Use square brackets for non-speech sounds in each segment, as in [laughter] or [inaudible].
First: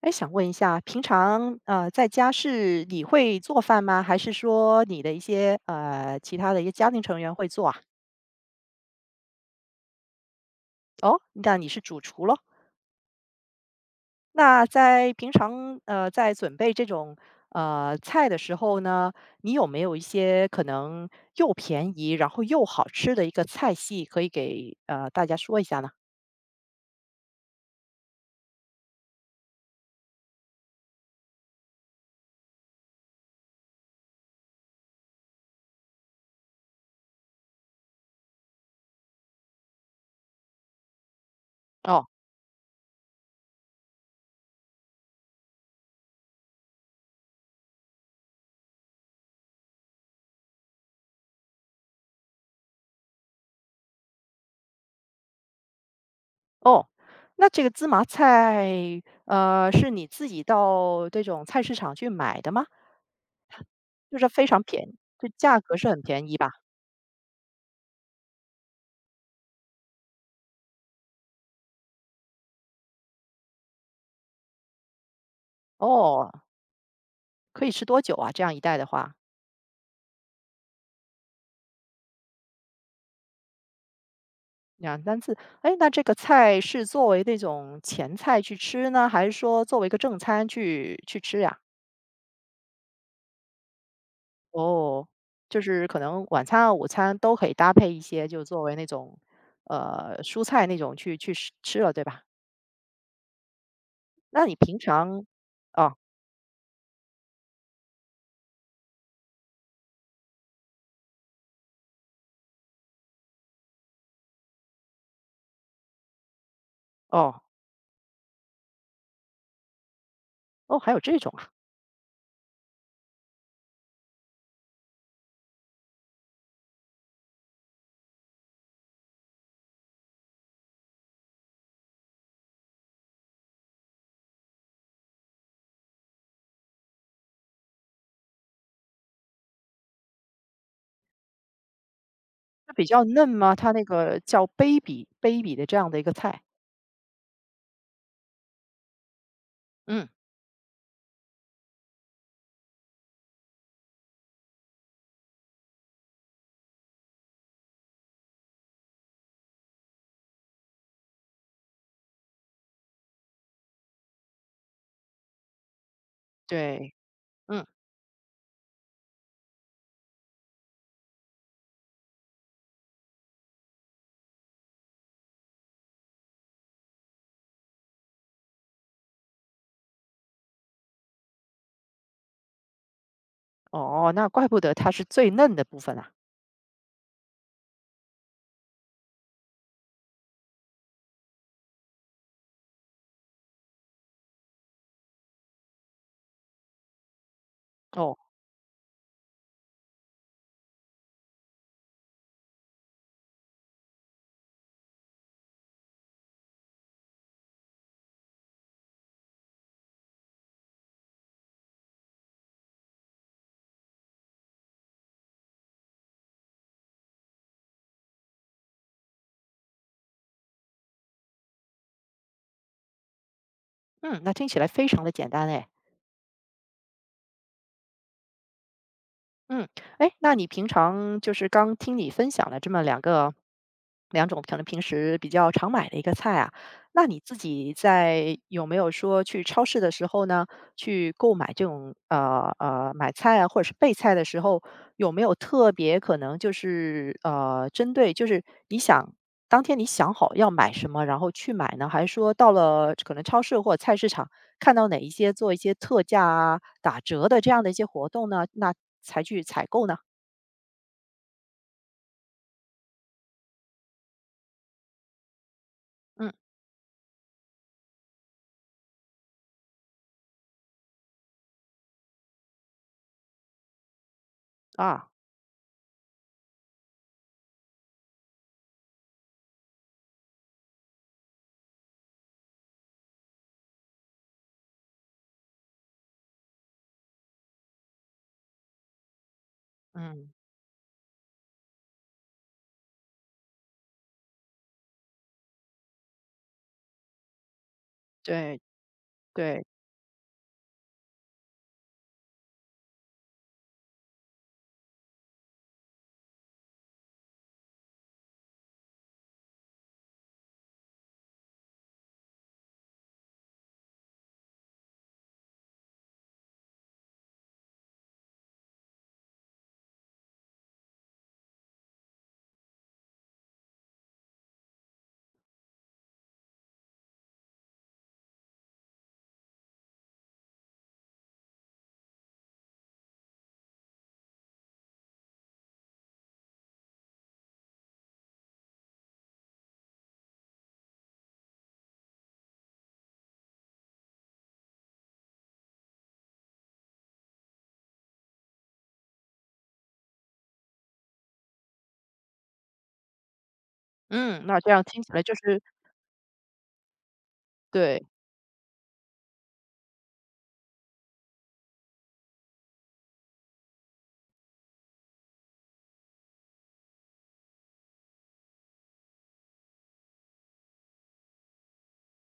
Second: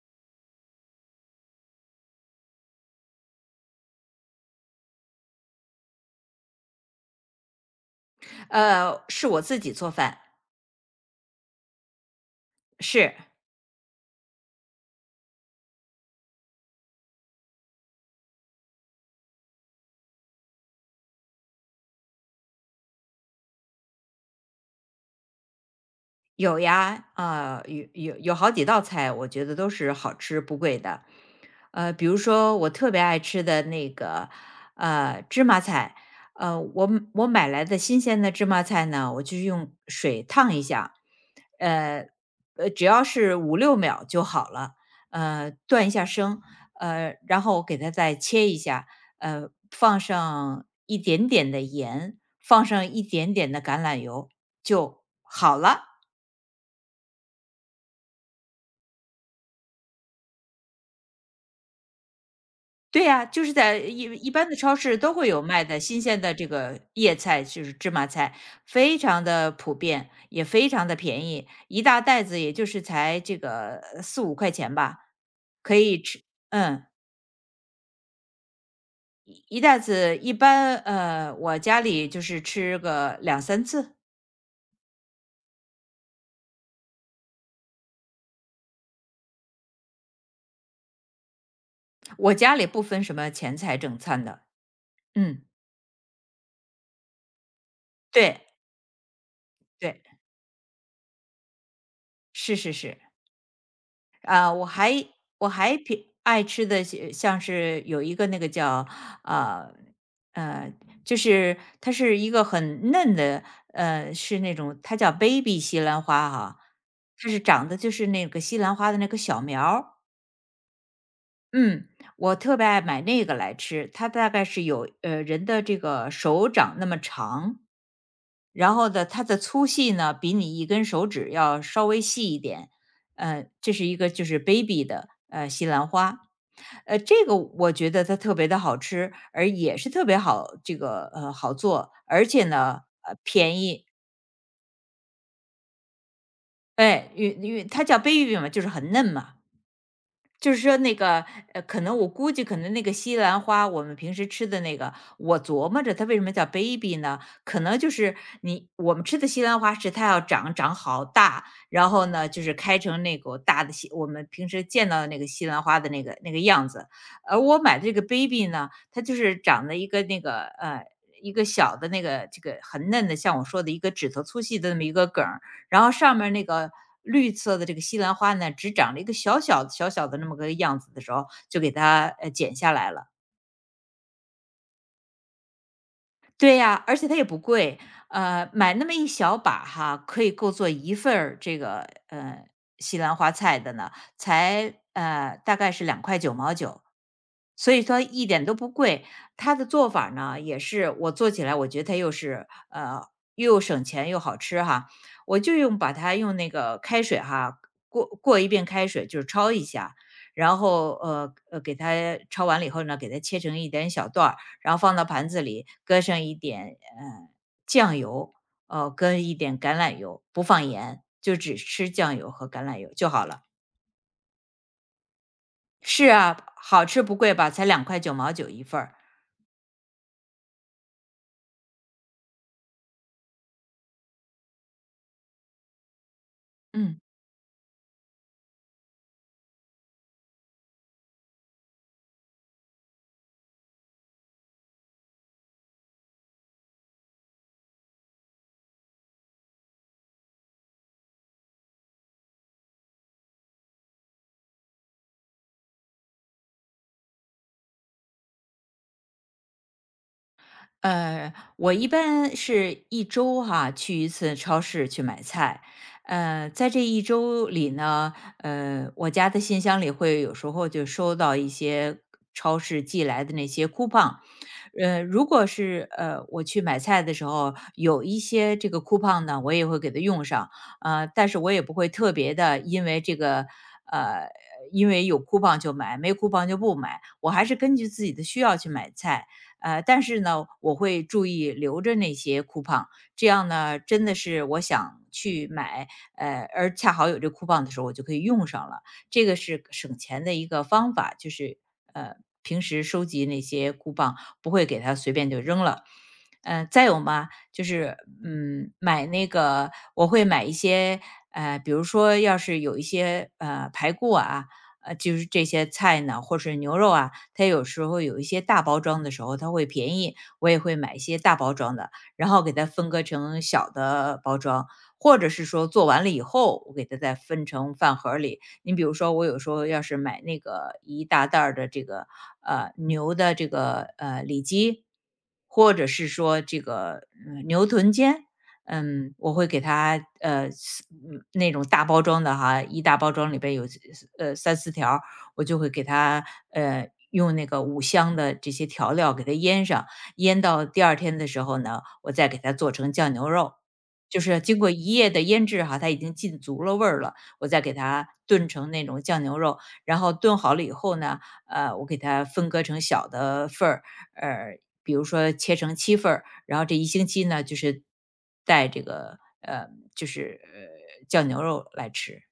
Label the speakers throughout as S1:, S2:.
S1: 哎，想问一下，平常在家是你会做饭吗？还是说你的一些其他的一些家庭成员会做啊？
S2: 是我自己做饭，
S1: 哦，那你是主厨咯。
S2: 是。
S1: 那在平常在准备这种菜的时候呢，你有没有一些可能又便宜然后又好吃的一个菜系可以给大家说一下呢？
S2: 有呀，有好几道菜，我觉得都是好吃不贵的。比如说我特别爱吃的那个芝麻菜，我买来的新鲜的芝麻菜呢，我就用水烫一下，
S1: 哦
S2: 呃只要是五六秒就好了，断一下生，然后我给它再切一下，放上一点点的盐，放上一点点的橄榄油就好了。
S1: 哦，那这个芝麻菜是你自己到这种菜市场去买的吗？
S2: 对呀，就是在一
S1: 就是
S2: 一
S1: 非
S2: 般的
S1: 常
S2: 超
S1: 便宜，
S2: 市都会
S1: 就
S2: 有
S1: 价
S2: 卖
S1: 格
S2: 的
S1: 是很
S2: 新鲜
S1: 便
S2: 的
S1: 宜
S2: 这
S1: 吧？
S2: 个叶菜，就是芝麻菜，非常的普遍，也非常的便宜，一大袋子也就是才这个四五块钱吧，可以吃。
S1: 哦，
S2: 嗯，
S1: 可以吃多久啊？这样一袋的话
S2: 一袋子一般，我家里就是吃个两三次。
S1: 两三次。哎，那这个菜是作为那种前菜去吃呢，还是说作为一个正餐去吃呀？
S2: 我家里不分什么前菜正餐的，
S1: 哦，
S2: 嗯，
S1: 就是可能晚餐啊、午餐都可以搭配一些，
S2: 对，
S1: 就作为那种，
S2: 对，
S1: 呃，蔬菜那种去吃了，对吧？
S2: 是是是。
S1: 那
S2: 啊，
S1: 你
S2: 我
S1: 平
S2: 还
S1: 常
S2: 我还
S1: 哦，
S2: 偏爱吃的是像是有一个那个叫啊呃，呃就是它是一个很嫩的，是那种它叫 baby 西兰花哈，它是
S1: 哦，
S2: 长得就是那个西兰花的那个小苗儿。
S1: 哦，还有这种啊，
S2: 嗯，我特别爱买那个来吃，它大概是有人的这个手掌那么长，然后呢，它的粗细呢比你一根手指要稍微细一点。这是一个就是 baby 的西兰花，这个我觉得它特别的好吃，而也是特别好这个好做，而且
S1: 那
S2: 呢
S1: 比较嫩吗？
S2: 便
S1: 它那
S2: 宜。
S1: 个叫 baby baby 的这样的一个菜，
S2: 哎，因为它叫 baby 嘛，就是很嫩嘛，
S1: 嗯，
S2: 就是说那个，可能我估计可能那个西兰花，我们平时吃的那个，我琢磨着它为什么叫 baby 呢？可能就是我们吃的西兰花是它要长长好大，然后呢，就是开成那个大的西，我们平时见到的那个西兰花的那个样子。
S1: 对，
S2: 而我
S1: 嗯。
S2: 买的这个 baby 呢，它就是长的一个那个一个小的那个这个很嫩的，像我说的一个指头粗细的那么一个梗儿。然后上面那个绿色的这个西兰花呢，只长了一个小小的小小的那么个样子的时候，就给它，剪下来了。
S1: 哦，那怪不得它是最嫩的部分啊。
S2: 对呀，而且它也不贵，买那么一小把哈，可以够做一份儿这个西兰花菜的呢，才大概是两块九毛九，所以说
S1: 哦，
S2: 一点都不贵。它的做法呢，也是我做起来，我觉得它又是又省钱又好吃哈。我就用把它用那个开水哈过一遍开水，就是焯一下，然后给它焯完了以后呢，给它切成一点小段儿。然后放到盘子里，搁上一点酱油，哦，搁一点橄榄油，不放盐，就只吃酱油和橄榄油就好了。
S1: 嗯，那听起来非常的简单哎。
S2: 是啊，好吃不贵吧？才两块九毛九一份儿。
S1: 嗯，哎，那你平常就是刚听你分享了这么两个两种可能平时比较常买的一个菜啊，
S2: 嗯。
S1: 那你自己在有没有说去超市的时候呢，去购买这种买菜啊，或者是备菜的时候，有没有特别可能就是针对就是你想当天你想好要买什么，然后去买呢？还是说到了可能超市或者菜市场看到哪一些做一些特价啊、打折的这样的一些活动呢，那才去采购呢？
S2: 我一般是一周哈、去一次超市去买菜。
S1: 嗯
S2: 在这一周里呢，我家的信箱里会有时候就收到一些超市寄来的那些 coupon。
S1: 啊，
S2: 如果是我去买菜的时候，有一些这个 coupon 呢，我也会给它用上。但是我也不会特别的，呃，因为有 coupon 就买，没 coupon 就不买。我还是根据自己的需要去买菜。但是
S1: 嗯，
S2: 呢，我会注意留着那些 c o 这样呢，真的是我想去买，而恰好有这 c o 的时候，我就可以用
S1: 对
S2: 上了。这个
S1: 对，
S2: 是省钱的一个方法，就是呃，平时收集那些 c 棒，不会给它随便就扔了。再有嘛，就是买那个我会买一些比如说要是有一些排骨啊，就是这些菜呢，或是牛肉啊，它有时候有一些大包装的时候，它会便宜，我也会买一些大包装的，然后给它分割成小的包装，或者是说做完了以后，我给它再分成饭盒儿里。你比如说，我有时候要是买那个一大袋儿的这个牛的这个里脊，或者是说这个、牛臀尖，我会给它，那种大包装的哈，一大包装里边有三四条儿，我就会给它用那个五香的这些调料给它腌上，腌到第二天的时候呢，我再给它做成酱牛肉，就是
S1: 嗯，
S2: 经
S1: 那这
S2: 过
S1: 样
S2: 一
S1: 听
S2: 夜
S1: 起来
S2: 的
S1: 就
S2: 腌
S1: 是
S2: 制哈，它已经浸足了味儿了，我再给
S1: 对。
S2: 它炖成那种酱牛肉，然后炖好了以后呢，我给它分割成小的份儿，呃，比如说切成七份儿，然后这一星期呢，就是带这个就是酱牛肉来吃。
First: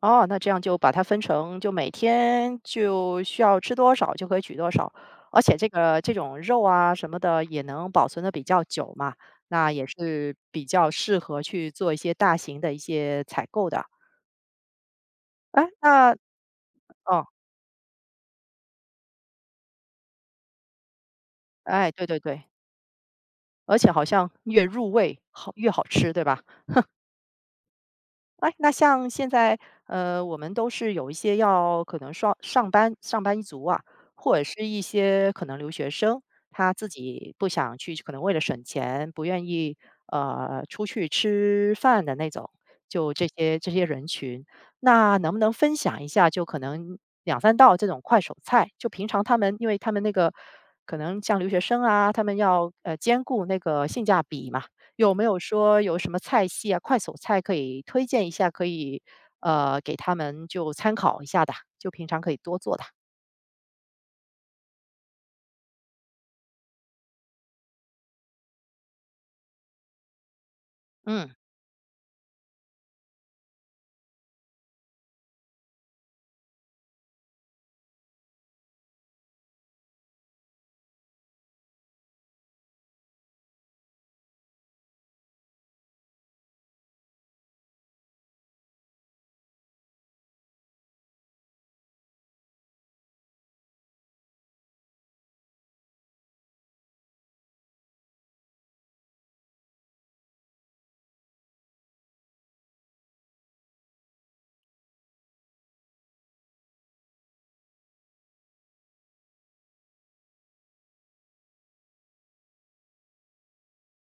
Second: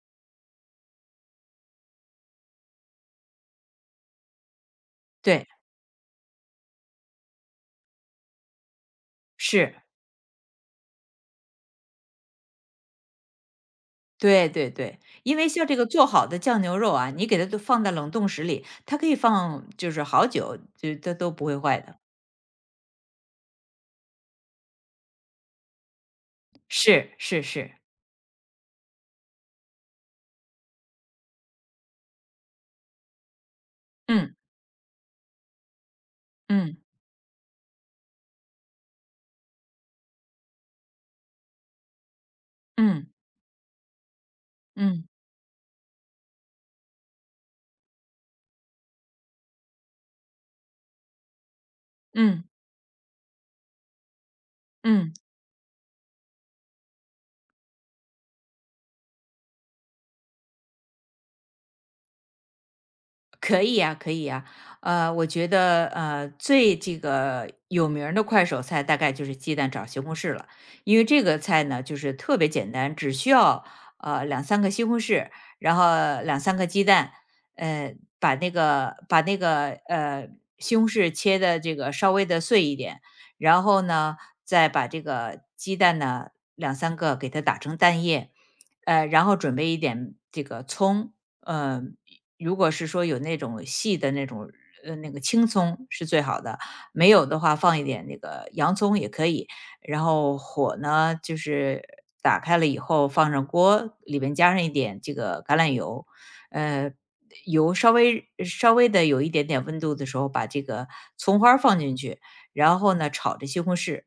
S1: 哦，那这样就把它分成，就每天就需要吃多少就可以取多少，而
S2: 对，
S1: 且这个这种肉啊什么的也能保存的比较久嘛，那
S2: 是，
S1: 也是比较适合去做一些大型的一些采购的。
S2: 对对对，因为
S1: 哎，
S2: 像这个做
S1: 那
S2: 好的酱牛肉啊，
S1: 哦，
S2: 你给它都放在冷冻室里，它可以放就是好久，就它都不会坏
S1: 哎，
S2: 的。
S1: 对对对，而且好像越入味好越好吃，对吧？
S2: 是是是，
S1: 哎，那像现在，呃，我们都是有一些要可能上班一族啊，
S2: 嗯
S1: 或者是一些可能留学生，他
S2: 嗯
S1: 自己不想去，可能为了省钱，不愿意出去吃饭的那种，
S2: 嗯
S1: 就这些人群，
S2: 嗯
S1: 那能不能分享一下，就可能两三道这种快手菜，就平常他们，因为他们那个可能像留学生啊，他们
S2: 嗯
S1: 要兼顾那个性价比嘛。
S2: 嗯。
S1: 有没有说有什么菜系啊，快手菜可以推荐一下，可以给他们就参考一下的，就平常可以多做的。
S2: 可以呀，可以呀。我觉得最这个有名儿的快手菜大概就是鸡蛋炒西红柿了，因为这
S1: 嗯，
S2: 个菜呢就是特别简单，只需要两三个西红柿，然后两三个鸡蛋，呃，把那个西红柿切的这个稍微的碎一点，然后呢再把这个鸡蛋呢两三个给它打成蛋液，然后准备一点这个葱，呃如果是说有那种细的那种那个青葱是最好的，没有的话放一点那个洋葱也可以。然后火呢，就是打开了以后放上锅，里边加上一点这个橄榄油，呃，油稍微稍微的有一点点温度的时候，把这个葱花儿放进去，然后呢炒这西红柿，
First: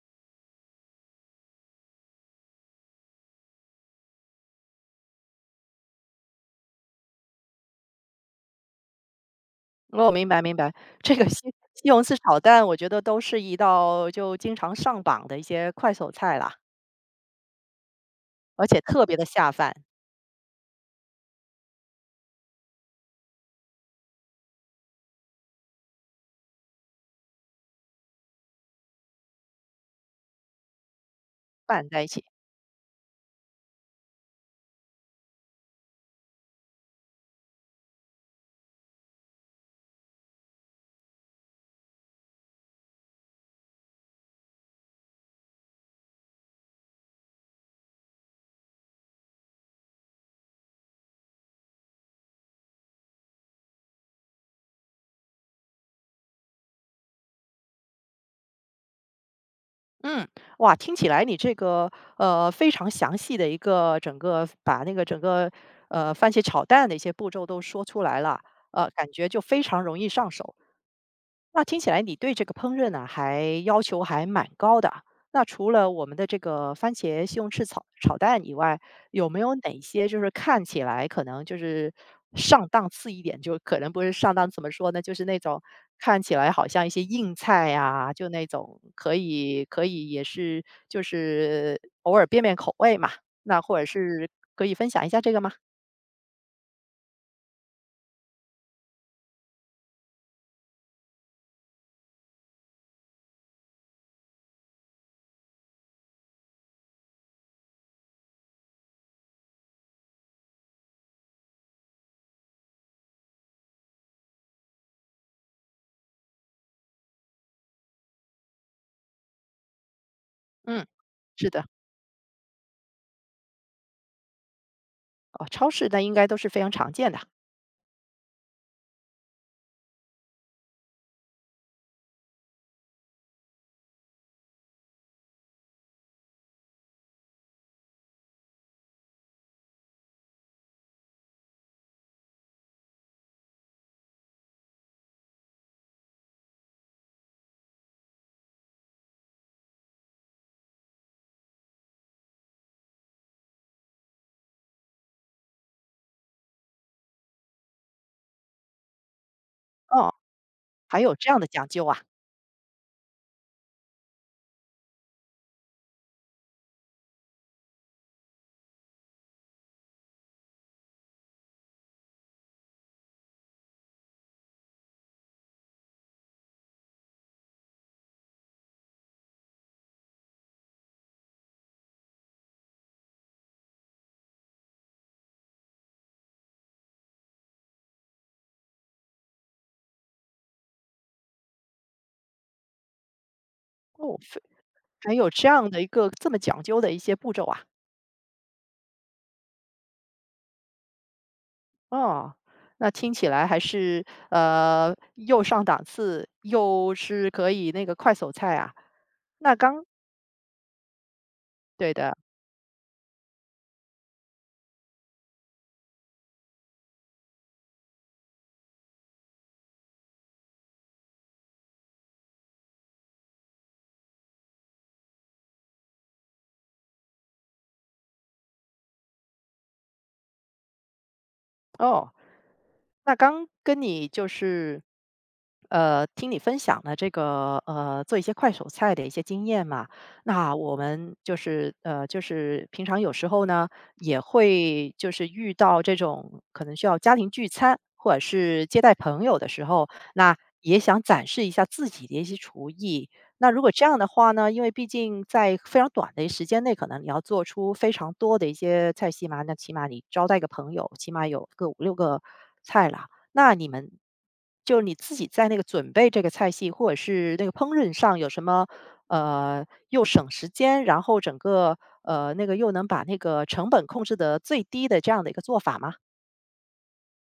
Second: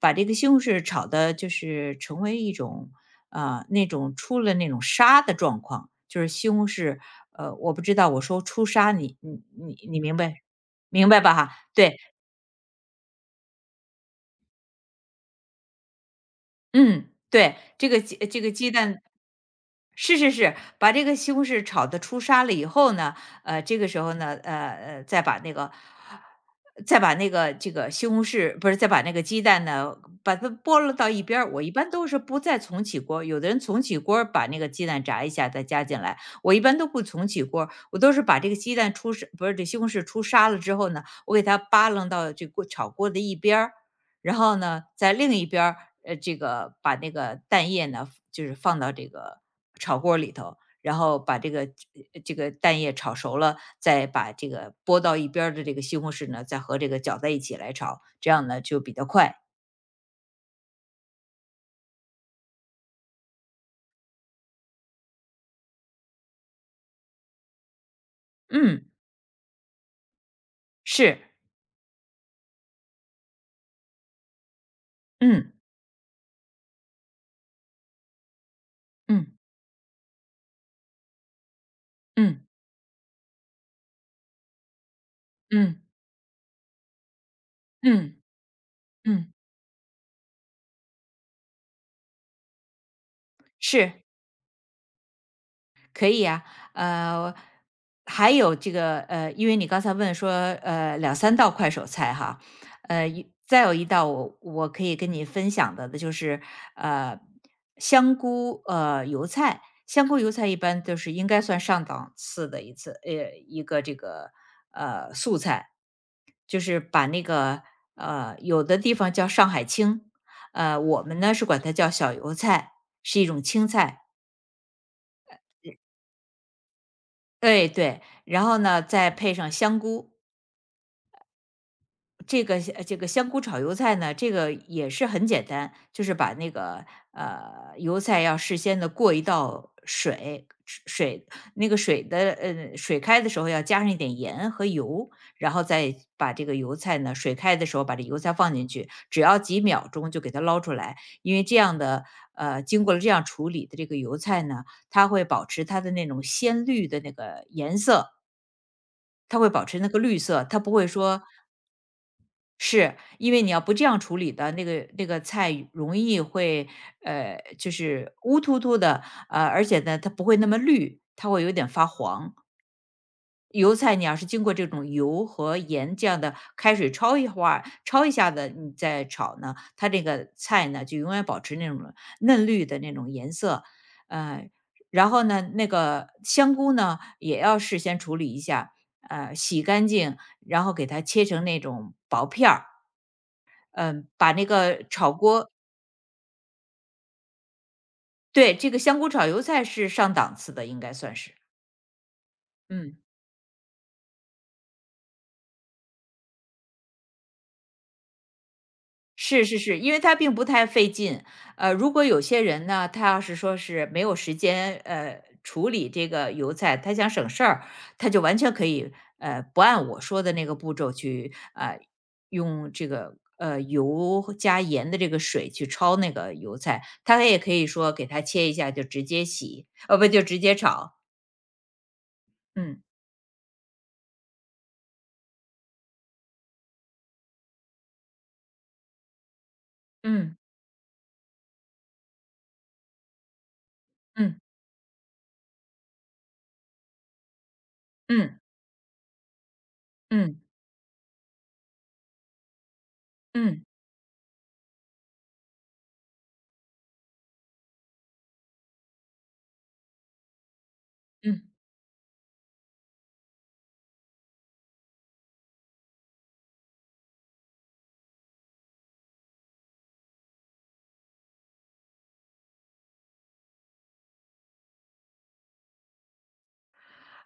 S2: 把这个西红柿炒的就是成为一种那种出了那种沙的状况，就是西红柿我不知道我说出沙，你
S1: 我
S2: 明
S1: 明白
S2: 白
S1: 明白，
S2: 明
S1: 这
S2: 白
S1: 个
S2: 吧哈？
S1: 西 [laughs] 西
S2: 对，
S1: 红柿炒蛋，我觉得都是一道就经常上榜的一些快手菜啦，
S2: 嗯，对，这个这个
S1: 而
S2: 鸡
S1: 且
S2: 蛋
S1: 特别的下饭，
S2: 是是是，把这个西红柿炒的出沙了以后呢，这个时候呢，再把那个这个西红柿不是，再把那个鸡蛋呢，把它拨了到一边儿，我一
S1: 拌
S2: 般
S1: 在一
S2: 都是
S1: 起。
S2: 不再重启锅儿，有的人重启锅儿把那个鸡蛋炸一下再加进来，我一般都不重启锅儿，我都是把这个鸡蛋出沙，不是，这西红柿出沙了之后呢，我给它扒楞到这锅炒锅的一边儿。然后呢，在另一边儿，这个把那个蛋液呢，就是放到这个炒锅里头，然后把这个蛋液炒熟了，再把这个拨到一边儿的这个西红柿呢，再和这个搅在一起来炒，这样呢就比较快。
S1: 嗯，哇，听起来你这个非常详细的一个整个把那个整个番茄炒蛋的一些步骤都说出来了，
S2: 嗯，
S1: 呃，感觉就非常容易上手。
S2: 是，
S1: 那听起来你对这个烹饪呢，还要求还蛮高的。那
S2: 嗯
S1: 除了我们的这个番茄西红柿炒蛋以外，有
S2: 嗯
S1: 没有哪些就是看起来可能就是
S2: 嗯
S1: 上档次一点，就可能不是上档，怎么说呢？就是那种
S2: 嗯
S1: 看起来好像一些硬菜
S2: 嗯
S1: 呀、
S2: 嗯
S1: 就那种可
S2: 嗯，
S1: 以可以也是就是偶尔变变口味嘛。那或者
S2: 是。
S1: 是可以分享一下这个吗？
S2: 可以呀，呃，还有这个因为你刚才问说，两三道快手菜哈，再有一道我可以跟你分享的，就是呃，香菇油菜，香菇油菜一般都是应该算上档次的一个这个素菜，就是把那个有的地方叫上海青，
S1: 嗯，
S2: 我们呢是
S1: 是
S2: 管
S1: 的，
S2: 它叫小油菜，是一种青菜。
S1: 哦，超市那应该都是非常常见的。
S2: 对对，然后呢，再配上香菇，这个这个香菇炒油菜呢，这个也是很简单，就是把那个油菜要事先的过一道水，水那个水的水开的时候要加上一点盐和油，然后再把这个油菜呢水开的时候把这油菜放进去，只要几秒钟就给它捞出来，因为这样的经过了这样处理的这个油菜呢，它会保持它的那种鲜绿的那个颜色，它会保持那个
S1: 哦，
S2: 绿色，它不会
S1: 还有
S2: 说
S1: 这样的讲究啊，
S2: 是因为你要不这样处理的那个菜容易会就是乌突突的，而且呢它不会那么绿，它会有点发黄。油菜你要是经过这种油和盐这样的开水焯一会儿，焯一下子你再炒呢，它这个菜呢就永远保持那种嫩绿的那种颜色。呃，然后呢，那个香菇呢也要事先处理一下，洗干净，然后给它切成那种薄片儿。嗯、
S1: 哦。
S2: 把那个炒
S1: 还有这
S2: 锅
S1: 样的一个这么讲究的一些步骤啊，
S2: 对这个香菇炒油菜是上档次的，应该算是
S1: 哦，那
S2: 嗯。
S1: 听起来还是又上档次，又是可以那个快手菜啊。
S2: 是
S1: 那
S2: 是是，
S1: 刚
S2: 因为它并不太费劲。
S1: 对
S2: 如果
S1: 的，
S2: 有些人呢，他要是说是没有时间，处理这个油菜，他想省事儿，他就完全可以，不按我说的那个步骤去，用这个油和加盐的这个水去焯那个油菜，他也可以说给它切一下就直接洗，不就直接炒。
S1: 哦，那刚跟你就是，呃，听你分享了这个做一些快手菜的一些经验嘛，
S2: 嗯
S1: 那我们就是就是平常有时候呢也
S2: 嗯
S1: 会就是遇到这种可能需要家庭聚餐或者
S2: 嗯
S1: 是接待朋友的时候，
S2: 嗯
S1: 那
S2: 嗯
S1: 也想展示一下自己的一些厨艺，那如
S2: 嗯
S1: 果
S2: 嗯
S1: 这样的话呢，因为毕竟在非常短的时间内，可能你要做出非常多的一些菜系嘛，那起码你招待个朋友，起码
S2: 嗯。
S1: 有个五六个菜啦。那你们就你自己在那个准备这个菜系，或者是那个烹饪上有什么又省时间，然后整个那个又能把那个成本控制得最低的这样的一个做法吗？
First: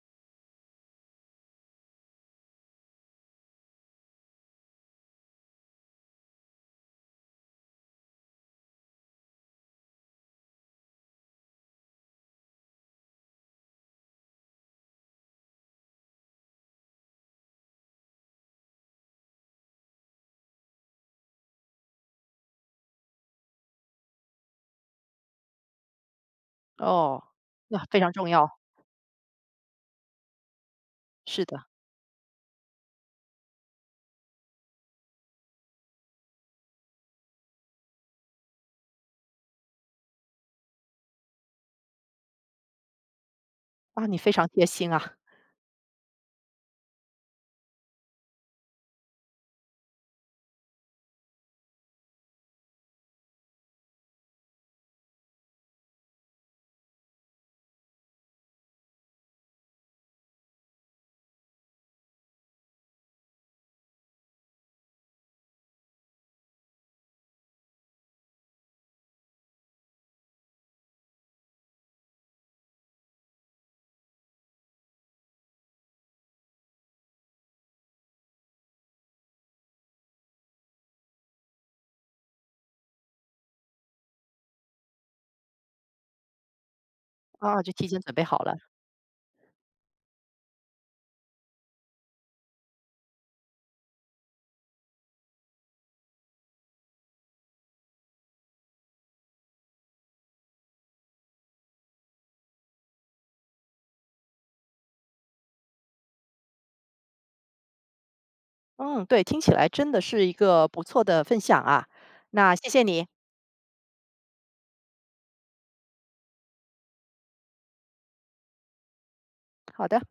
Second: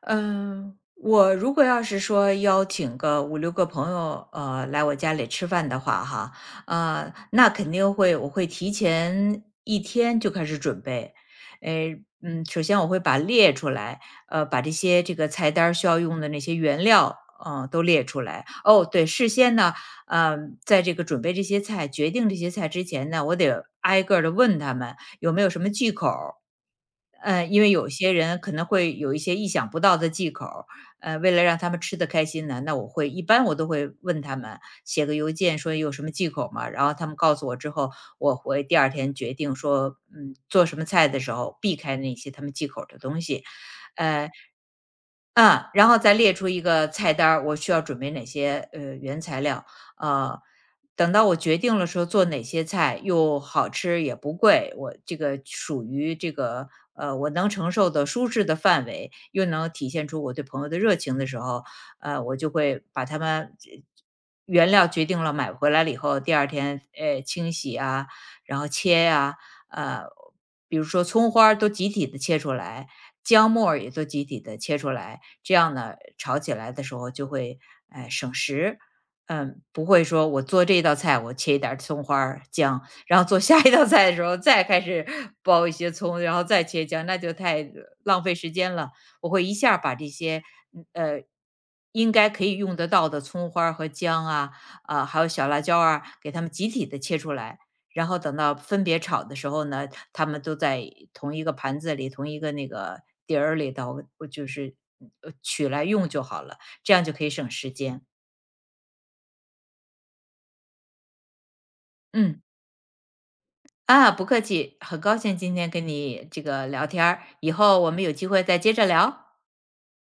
S2: 嗯，我如果要是说邀请个五六个朋友，来我家里吃饭的话哈，那肯定我会提前一天就开始准备。诶，嗯，首先我会把列出来，把这些这个菜单儿需要用的那些原料，嗯，都列出来。哦，对，事先呢，呃，在这个准备这些菜决定这些菜之前呢，我得挨个的问他们，有没有什么忌口儿？
S1: 哦，
S2: 因为
S1: 那
S2: 有
S1: 非
S2: 些
S1: 常重
S2: 人
S1: 要，
S2: 可能会有一些意想不到的忌口儿为了
S1: 是
S2: 让
S1: 的，
S2: 他们吃得开心呢，那一般我都会问他们写个邮件说有什么忌口吗？然后他们告诉我之后，我会第二天决定说，嗯，做什么菜的时候避开那些他们忌口儿的东西。
S1: 啊，你非
S2: 呃，
S1: 常贴心啊，
S2: 嗯，然后再列出一个菜单儿，我需要准备哪些原材料，呃，等到我决定了说做哪些菜又好吃也不贵，我这个属于这个我能承受的舒适的范围，又能体现出我对朋友的热情的时候，我就会把它们这原料决定了买回来了以后，第二天清洗啊，然后切呀、呃，比如说葱花儿都集体的切出来，姜末儿也都集体的切出来，这样呢，炒起来的时候就会，省时。嗯，不会说我做这道菜，我切一点儿葱花儿姜，然后做下一道菜的时候再开始包一些葱，然后再切姜，那就
S1: 啊，
S2: 太
S1: 就提前准
S2: 浪
S1: 备
S2: 费
S1: 好
S2: 时
S1: 了。
S2: 间了。我会一下儿把这些，嗯呃，应该可以用得到的葱花儿和姜啊，啊，还有小辣椒啊，给它们集体的切出来，然后等到分别炒的时候呢，他们都在同一个盘子里、同一个那个碟儿里头，我就是取来用就好了，这样就可以省时间。
S1: 嗯，对，听起来真的是一个不错的分享啊，
S2: 嗯，
S1: 那谢谢你，
S2: 啊，不客气，很高兴今天跟你这个聊天儿，以后我们有机会再接着聊。
S1: 好的。